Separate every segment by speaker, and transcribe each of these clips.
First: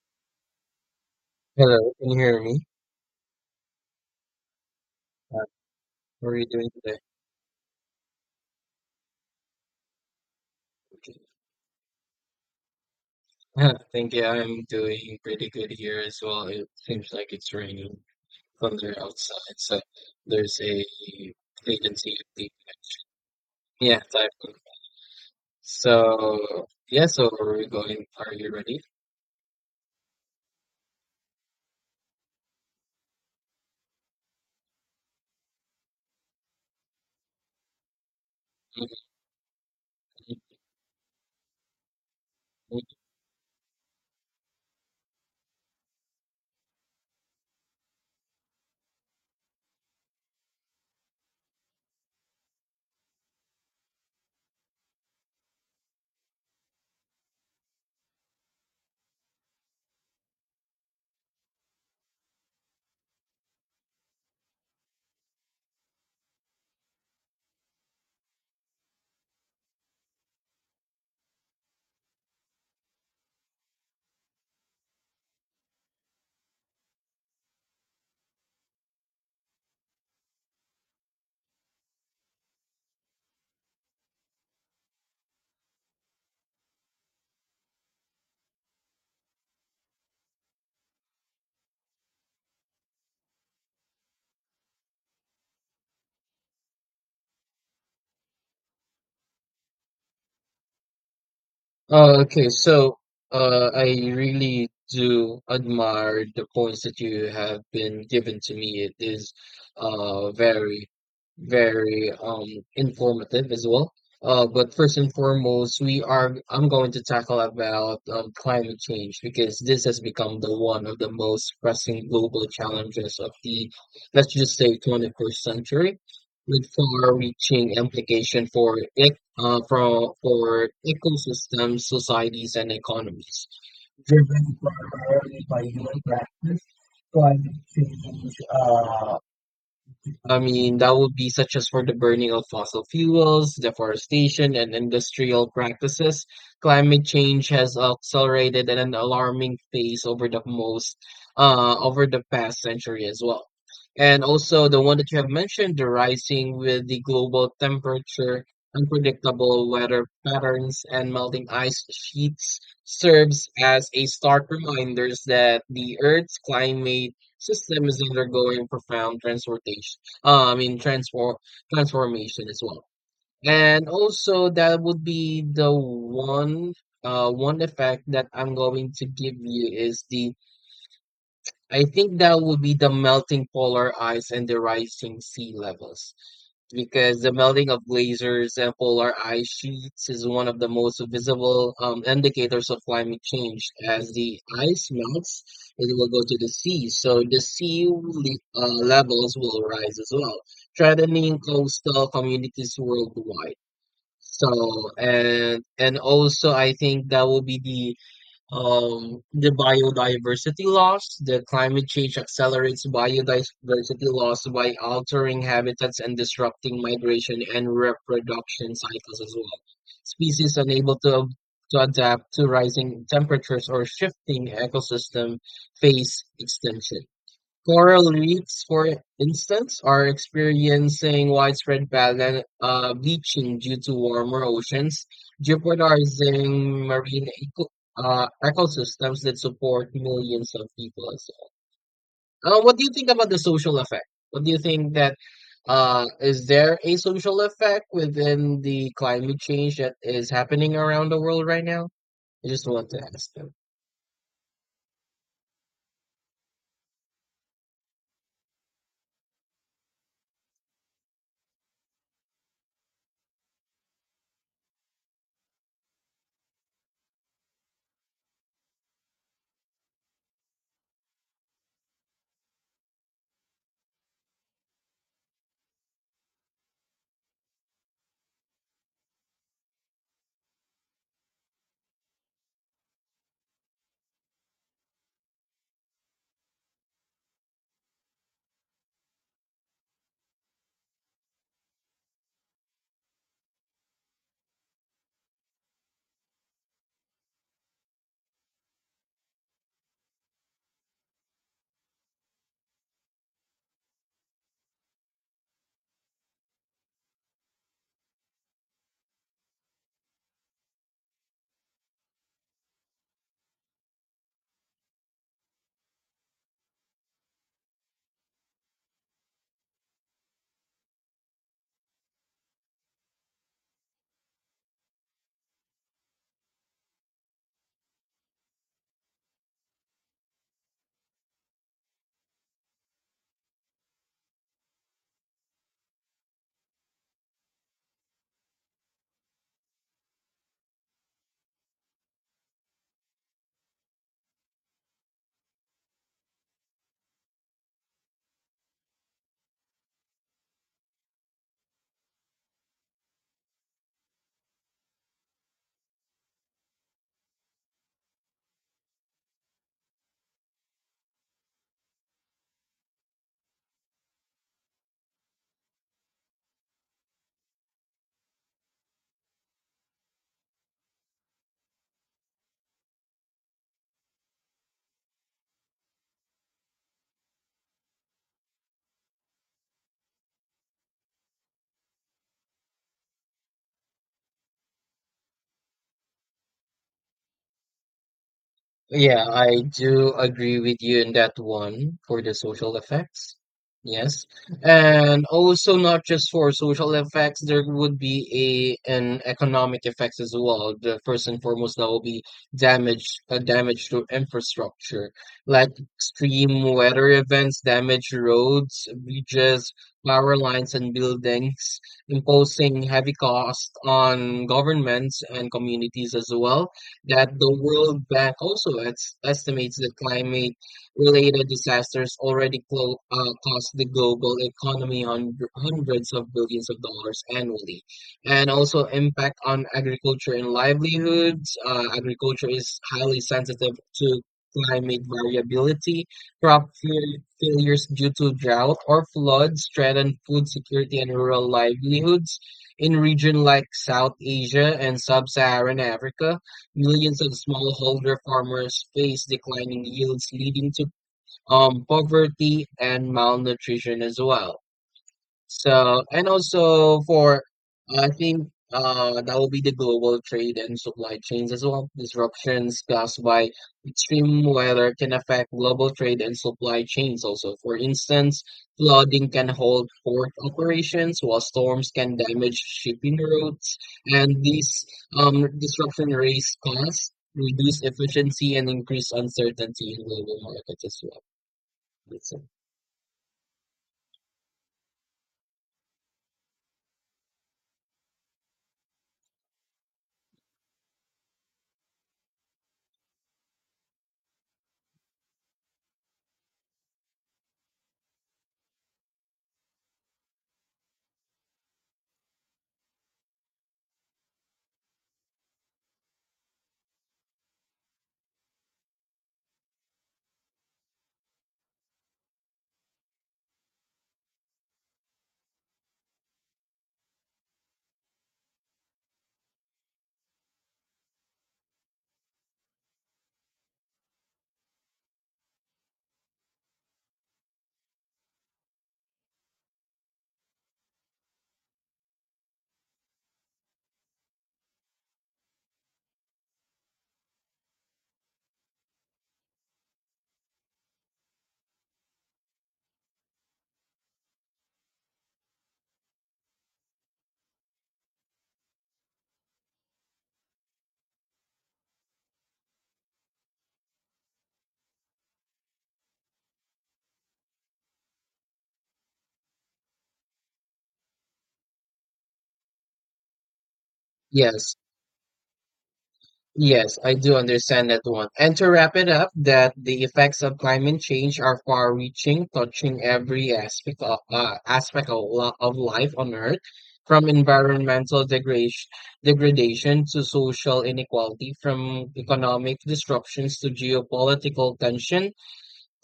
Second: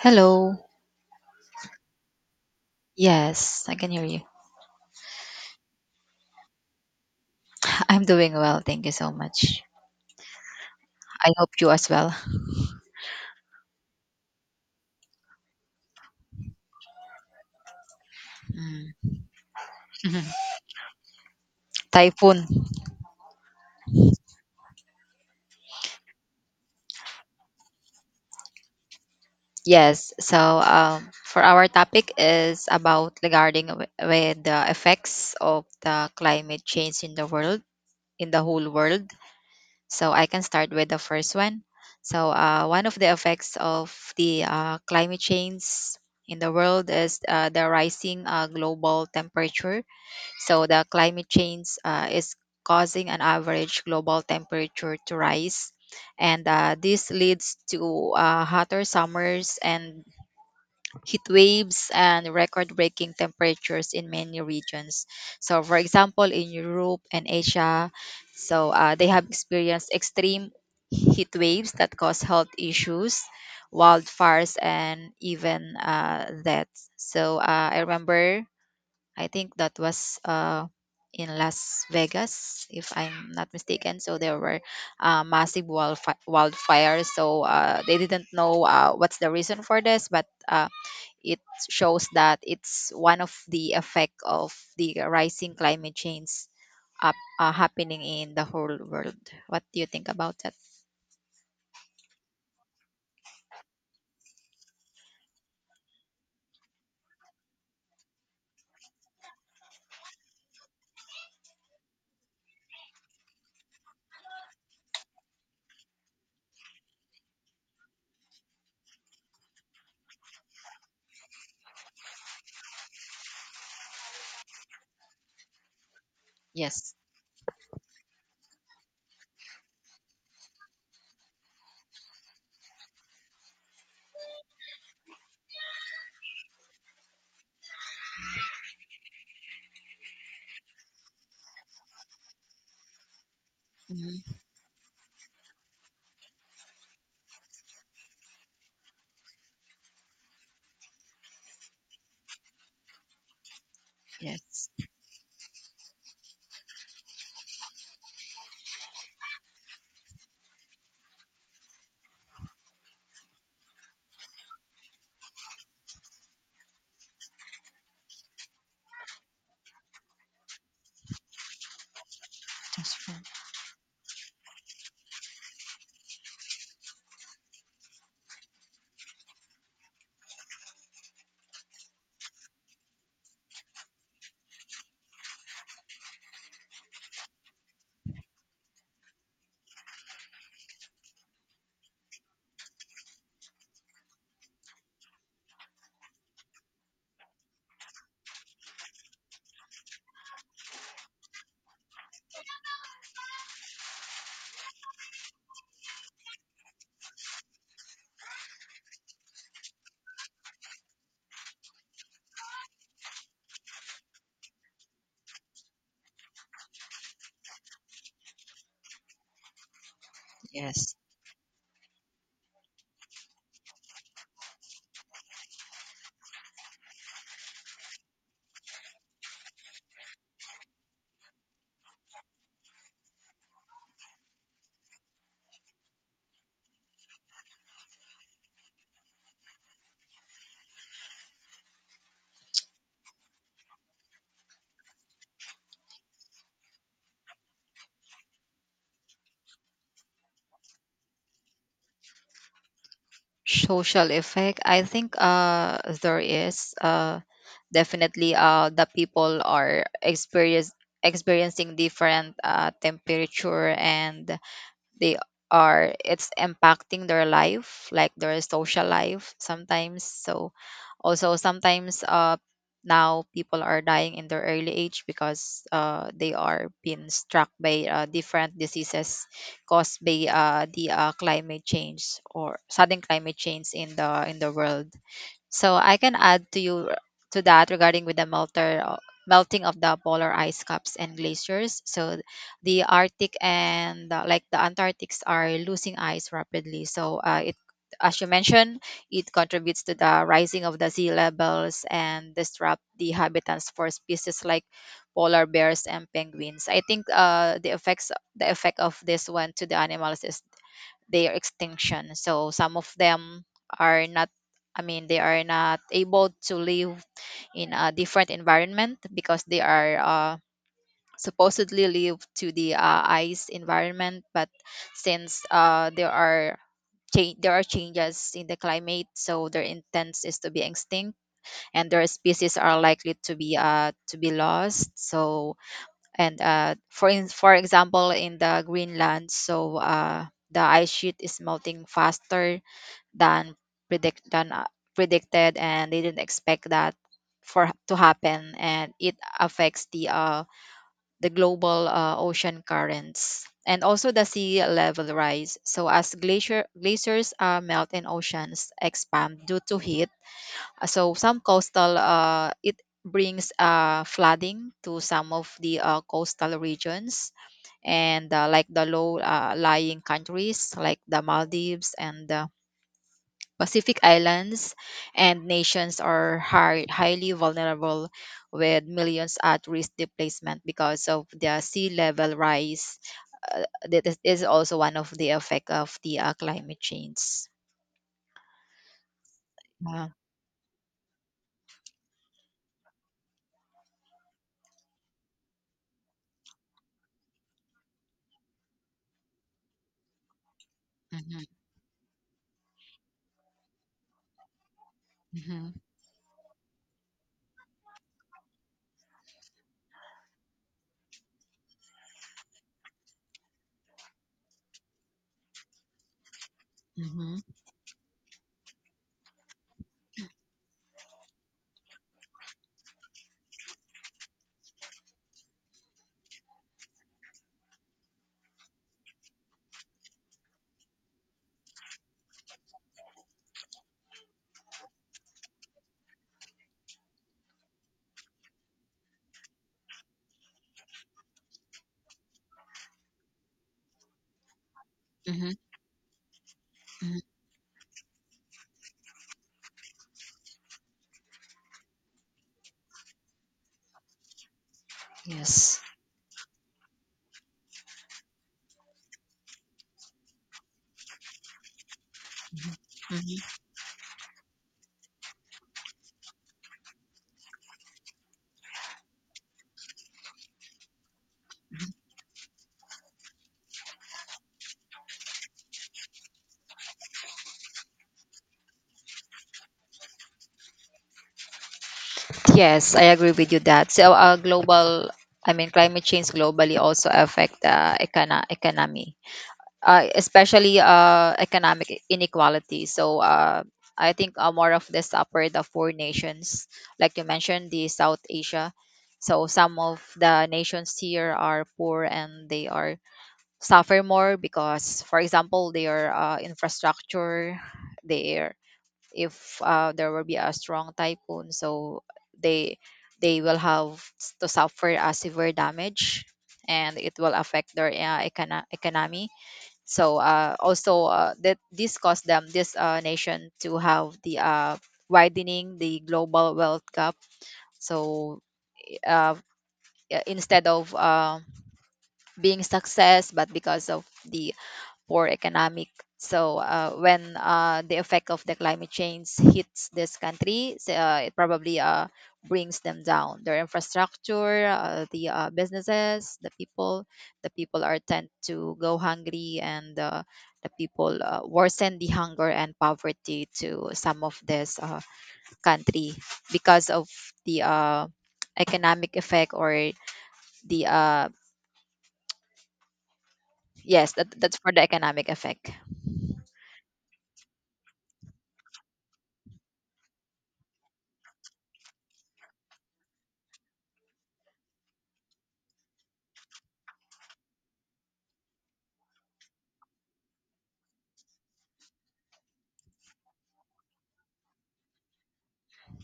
Speaker 1: Hello.
Speaker 2: Hello, can you hear me?
Speaker 1: Yes, I can hear you.
Speaker 2: Uh, How are you doing today?
Speaker 1: I'm doing well. Thank you so much.
Speaker 2: Okay.
Speaker 1: I hope you as well.
Speaker 2: Thank you. I'm doing pretty good here as well. It seems like it's raining thunder outside, so there's a vacancy.
Speaker 1: Typhoon.
Speaker 2: Yeah, type. So yeah, so are we going? Are you ready?
Speaker 1: Yes. For our topic is about regarding with the effects of the climate change in the world, in the whole world. So I can start with the first one.
Speaker 2: Mhm.
Speaker 1: One of the effects of the climate change in the world is the rising global temperature. So the climate change is causing an average global temperature to rise, and this leads to hotter summers and heat waves and record-breaking temperatures in many regions. So, for example, in Europe and Asia, so they have experienced extreme heat waves that cause health issues, wildfires, and even deaths. I remember I think that was in Las Vegas, if I'm not mistaken. So there were massive wildfires. So they didn't know what's the reason for this, but it shows that it's one of the effect of the rising climate change up, happening in the whole world. What do you think about that?
Speaker 2: Uh, okay, so I really do admire the points that you have been given to me. It is very, very, informative as well. But first and foremost, we are I'm going to tackle about climate change because this has become the one of the most pressing global challenges of the, let's just say, 21st century, with
Speaker 1: Yes.
Speaker 2: far-reaching implication for ecosystems, societies, and economies, driven primarily by human practice. Climate change, that would be such as for the burning of fossil fuels,
Speaker 1: Mhm.
Speaker 2: deforestation, and industrial practices. Climate change has accelerated at an alarming pace over over the past century as well. And also
Speaker 1: Yes.
Speaker 2: the one that you have mentioned, the rising with the global temperature, unpredictable weather patterns, and melting ice sheets serves as a stark reminders that the Earth's climate system is undergoing profound transformation, I mean, transformation as well.
Speaker 1: Transform.
Speaker 2: And also that would be the one effect that I'm going to give you is the I think that would be the melting polar ice and the rising sea levels. Because the melting of glaciers and polar ice sheets is one of the most visible indicators of climate change. As the ice melts, it will go to the sea, so the levels will rise as well, threatening coastal communities worldwide. So, and also, I think that will be the biodiversity loss. The climate change accelerates biodiversity loss by altering habitats and disrupting migration and reproduction cycles as well. Species
Speaker 1: Yes.
Speaker 2: unable to ab- To adapt to rising temperatures or shifting ecosystem face extinction. Coral reefs, for instance, are experiencing widespread bleaching due to warmer oceans, jeopardizing marine ecosystems that support millions of people as well. What do you think about the social effect? What do you think that, is there a social effect within the climate change that is happening around the world right now? I just want to ask.
Speaker 1: Social effect, I think there is definitely the people are experience experiencing different temperature, and they are, it's impacting their life, like their social life sometimes. So also sometimes now people are dying in their early age because they are being struck by different diseases caused by the climate change or sudden climate change in the world. So I can add to you to that regarding with the melter melting of the polar ice caps and glaciers. So the Arctic and like the Antarctics are losing ice rapidly. So it, as you mentioned, it contributes to the rising of the sea levels and disrupt the habitats for species like polar bears and penguins. I think the effect of this one to the animals is their extinction. So some of them are not, I mean they are not able to live in a different environment, because they are supposedly live to the ice environment. But since there are there are changes in the climate, so their intent is to be extinct and their species are likely to be lost. So and for example in the greenland, so the ice sheet is melting faster than predict than uh, predicted, and they didn't expect that for to happen, and it affects the global ocean currents and also the sea level rise. So as glaciers melt and oceans expand due to heat, so some coastal it brings flooding to some of the coastal regions and like the low lying countries like the Maldives and Pacific islands and nations are highly vulnerable, with millions at risk displacement because of the sea level rise. Uh, that is also one of the effect of the climate change.
Speaker 2: Yeah, I
Speaker 1: Yeah.
Speaker 2: do agree with you in that one for the social effects. Yes. And also not just for social effects, there would be a an economic effects as well. The first and
Speaker 1: Mhm.
Speaker 2: foremost that will be damage to infrastructure, like
Speaker 1: Mhm.
Speaker 2: extreme weather events, damage roads, bridges, power lines and buildings, imposing heavy cost on governments and communities as well, that
Speaker 1: Mhm.
Speaker 2: the World Bank also estimates that climate-related disasters already cost the global economy hundreds of billions of dollars annually, and also impact on agriculture and livelihoods. Agriculture is highly sensitive to climate variability. Crop failures due to drought or floods threaten food security and rural livelihoods in regions like South Asia and
Speaker 1: Mhm.
Speaker 2: Sub-Saharan Africa.
Speaker 1: Mhm.
Speaker 2: Millions of smallholder farmers face declining yields, leading to poverty and malnutrition as well.
Speaker 1: Yes.
Speaker 2: So, and also for, I think that will be the global trade and supply chains as well.
Speaker 1: Mhm.
Speaker 2: Disruptions caused
Speaker 1: Mhm.
Speaker 2: by extreme weather can affect global trade and supply chains also. For instance, flooding can halt port operations, while
Speaker 1: Mhm.
Speaker 2: storms can damage shipping routes. And these disruption raise costs, reduce efficiency, and increase uncertainty in global markets as well. That's it.
Speaker 1: Yes, I agree with you that. So, global, I mean, climate change globally also affect the economy. Especially economic inequality. So I think more of this upward of four nations, like you mentioned, the South Asia. So some of the nations here are poor and they are suffer more because, for example, their infrastructure, their, if there will be a strong typhoon, so they they will have to suffer a severe damage, and it will affect their economy. So also that this caused them, this nation, to have the widening the global wealth gap. So uh, instead of being success but because of the for economic. So when the effect of the climate change hits this country, so, it probably brings them down. Their infrastructure, the businesses, the people are tend to go hungry, and the people worsen the hunger and poverty to some of this country because of the economic effect or the yes, that's for
Speaker 2: Yes.
Speaker 1: the economic effect.
Speaker 2: Yes, I do understand that one. And to wrap it up, that the effects of climate change are far-reaching, touching every aspect of, of life on Earth, from environmental degradation to social inequality, from economic disruptions to geopolitical tension.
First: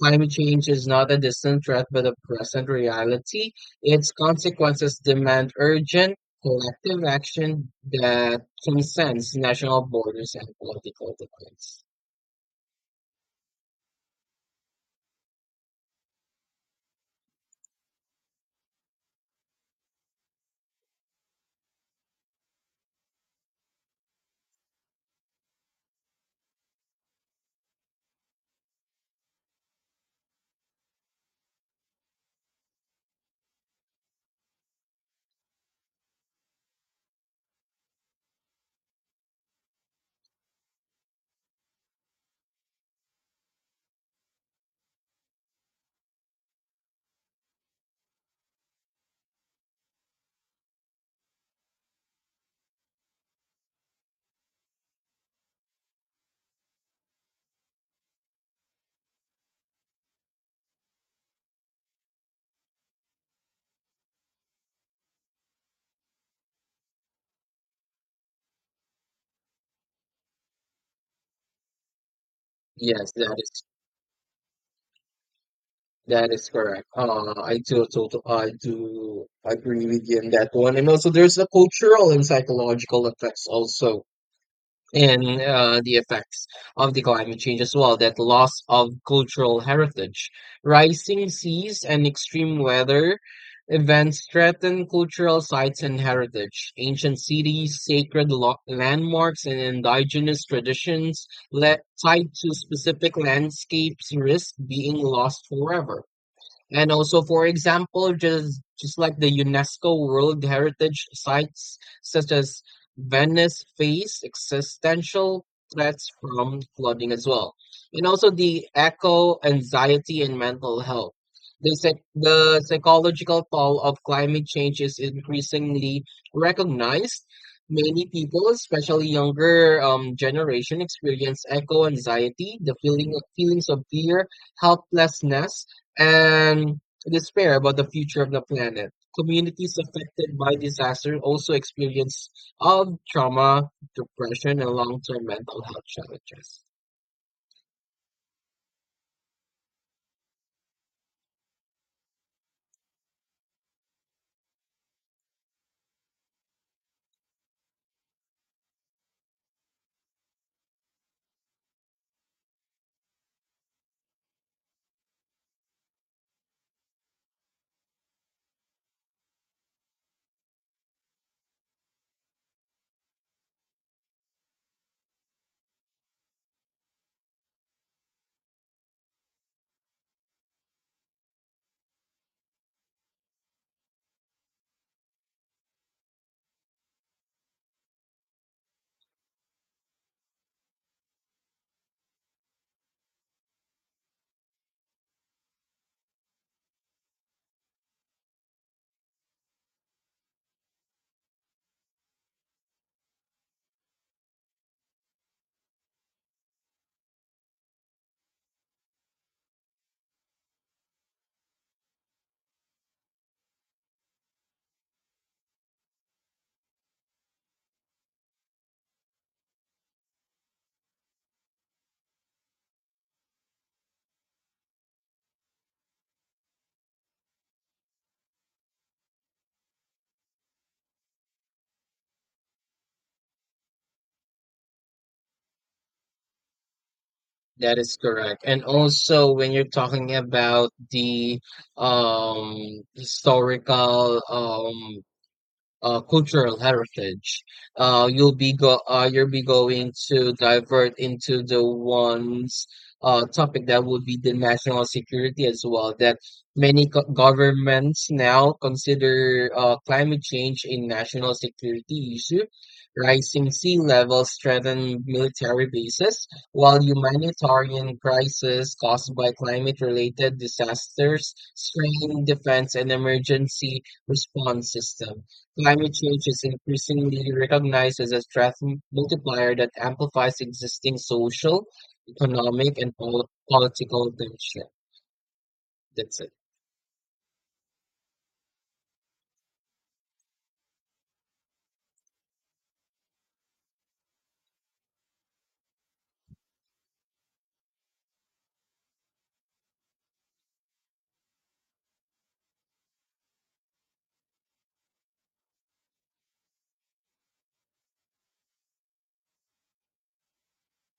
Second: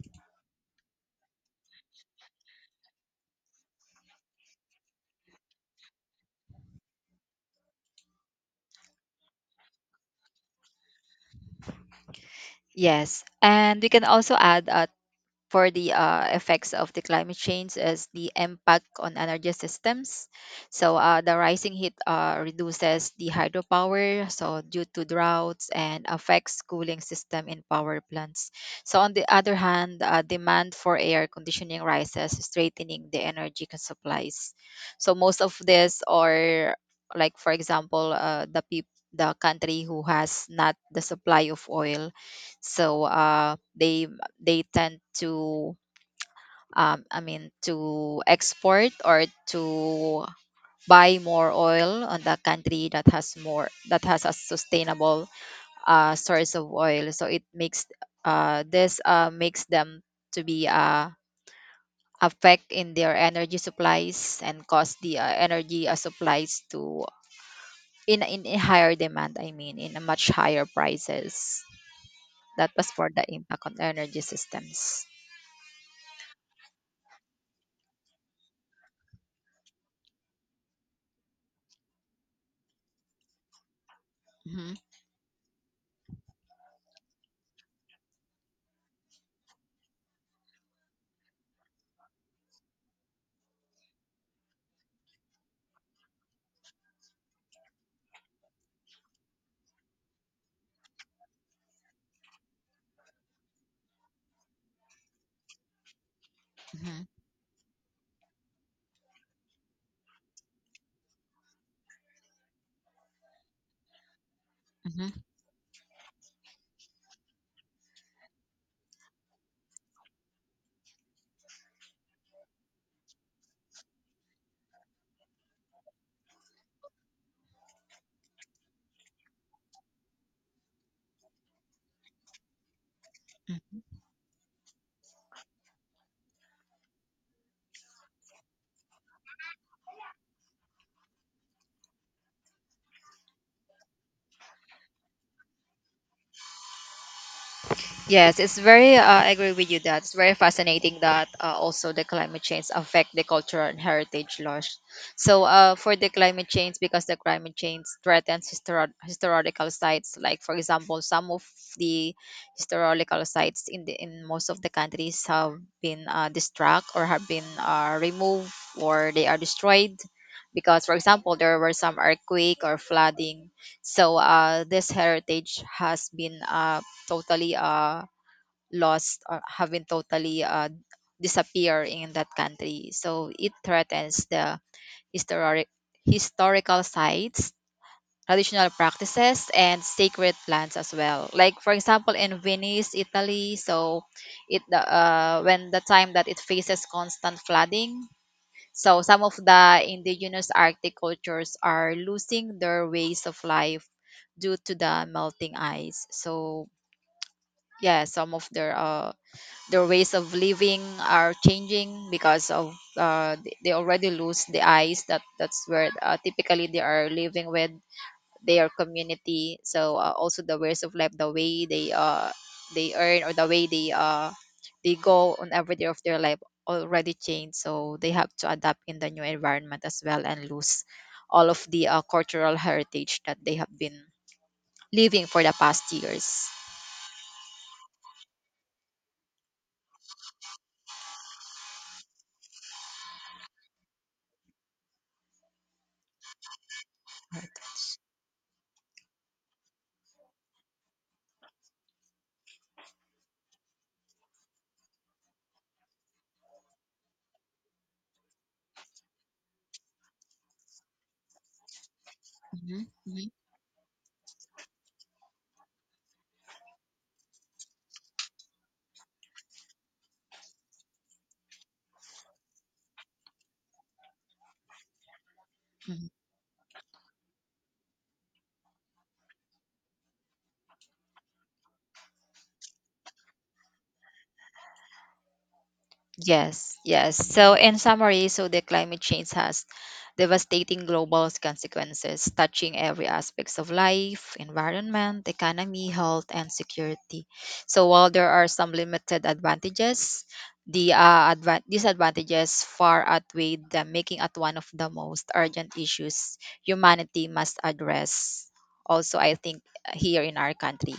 Speaker 2: Climate change is not a distant threat but a present reality. Its consequences demand urgent, collective action that transcends national borders and political divides.
Speaker 1: Yes. And we can also add for the effects of the climate change is the impact on energy systems. So the rising heat reduces the hydropower, so due to droughts and affects cooling system in power plants. So on the other hand, demand for air conditioning rises, straightening the supplies. So most of this are like for example the country who has not the supply of oil. So they tend to I mean to export or to buy more oil on the country that has more that has a sustainable source of oil. So it makes this makes them to be affect in their energy supplies and cause the energy supplies to in a higher demand. I mean in a much higher prices. That was for
Speaker 2: Yes,
Speaker 1: the impact on energy systems.
Speaker 2: that is correct. I do agree with you on that one. And also, there's the cultural and psychological effects also.
Speaker 1: Hmm.
Speaker 2: And the effects of the climate change as well, that loss of cultural heritage, rising seas and extreme weather events threaten cultural sites and heritage, ancient cities, sacred landmarks and indigenous traditions tied to specific landscapes risk being lost forever. And also, for example, just like the UNESCO World Heritage sites such as Venice face
Speaker 1: Hmm.
Speaker 2: existential threats from flooding as well. And also the echo anxiety and mental health. The psychological toll of climate change is increasingly recognized. Many people, especially younger generation, experience eco anxiety, the feelings of
Speaker 1: Hmm.
Speaker 2: fear, helplessness, and despair about the future of the planet. Communities affected by disaster also experience of trauma, depression, and long-term mental health challenges.
Speaker 1: Yes, it's very. I agree with you that it's very fascinating that also the climate change affect the cultural and heritage loss. So, for the climate change, because the climate change threatens historical sites, like for example, some of the historical sites in the in most of the countries have been destruct or have been removed or they are destroyed. Because, for example, there were some earthquake or flooding, so this heritage has been totally lost or having totally disappear in that country. So it threatens the historic historical sites, traditional practices, and sacred plants as well. Like for example, in Venice, Italy, so it the, when the time that it faces constant flooding. So some of the indigenous Arctic cultures are losing their ways of life due to the melting ice. So yeah, some of their ways of living are changing because of they already lose the eyes that that's where typically they are living with their community. So also the ways of life, the way they earn or the way they go on every day of their life already changed. So they have to adapt in the new environment as well and lose all of the cultural heritage that they have been living for the past years.
Speaker 2: That is correct. And also, when you're talking about the historical cultural heritage. You'll be going to divert into the ones, topic that would be the national security as well. That many governments now consider climate change a national security issue.
Speaker 1: Mhm, mhm.
Speaker 2: Rising sea levels threaten military bases, while humanitarian crises caused by climate-related disasters strain defense and emergency response system. Climate change is increasingly recognized as a stress multiplier that amplifies existing social, economic, and political tension. That's it.
Speaker 1: Yes, yes. So, in summary, so the climate change has devastating global consequences, touching every aspects of life, environment, economy, health, and security. So, while there are some limited advantages, the advan disadvantages far outweigh them, making it one of the most urgent issues humanity must address. Also, I think here in our country.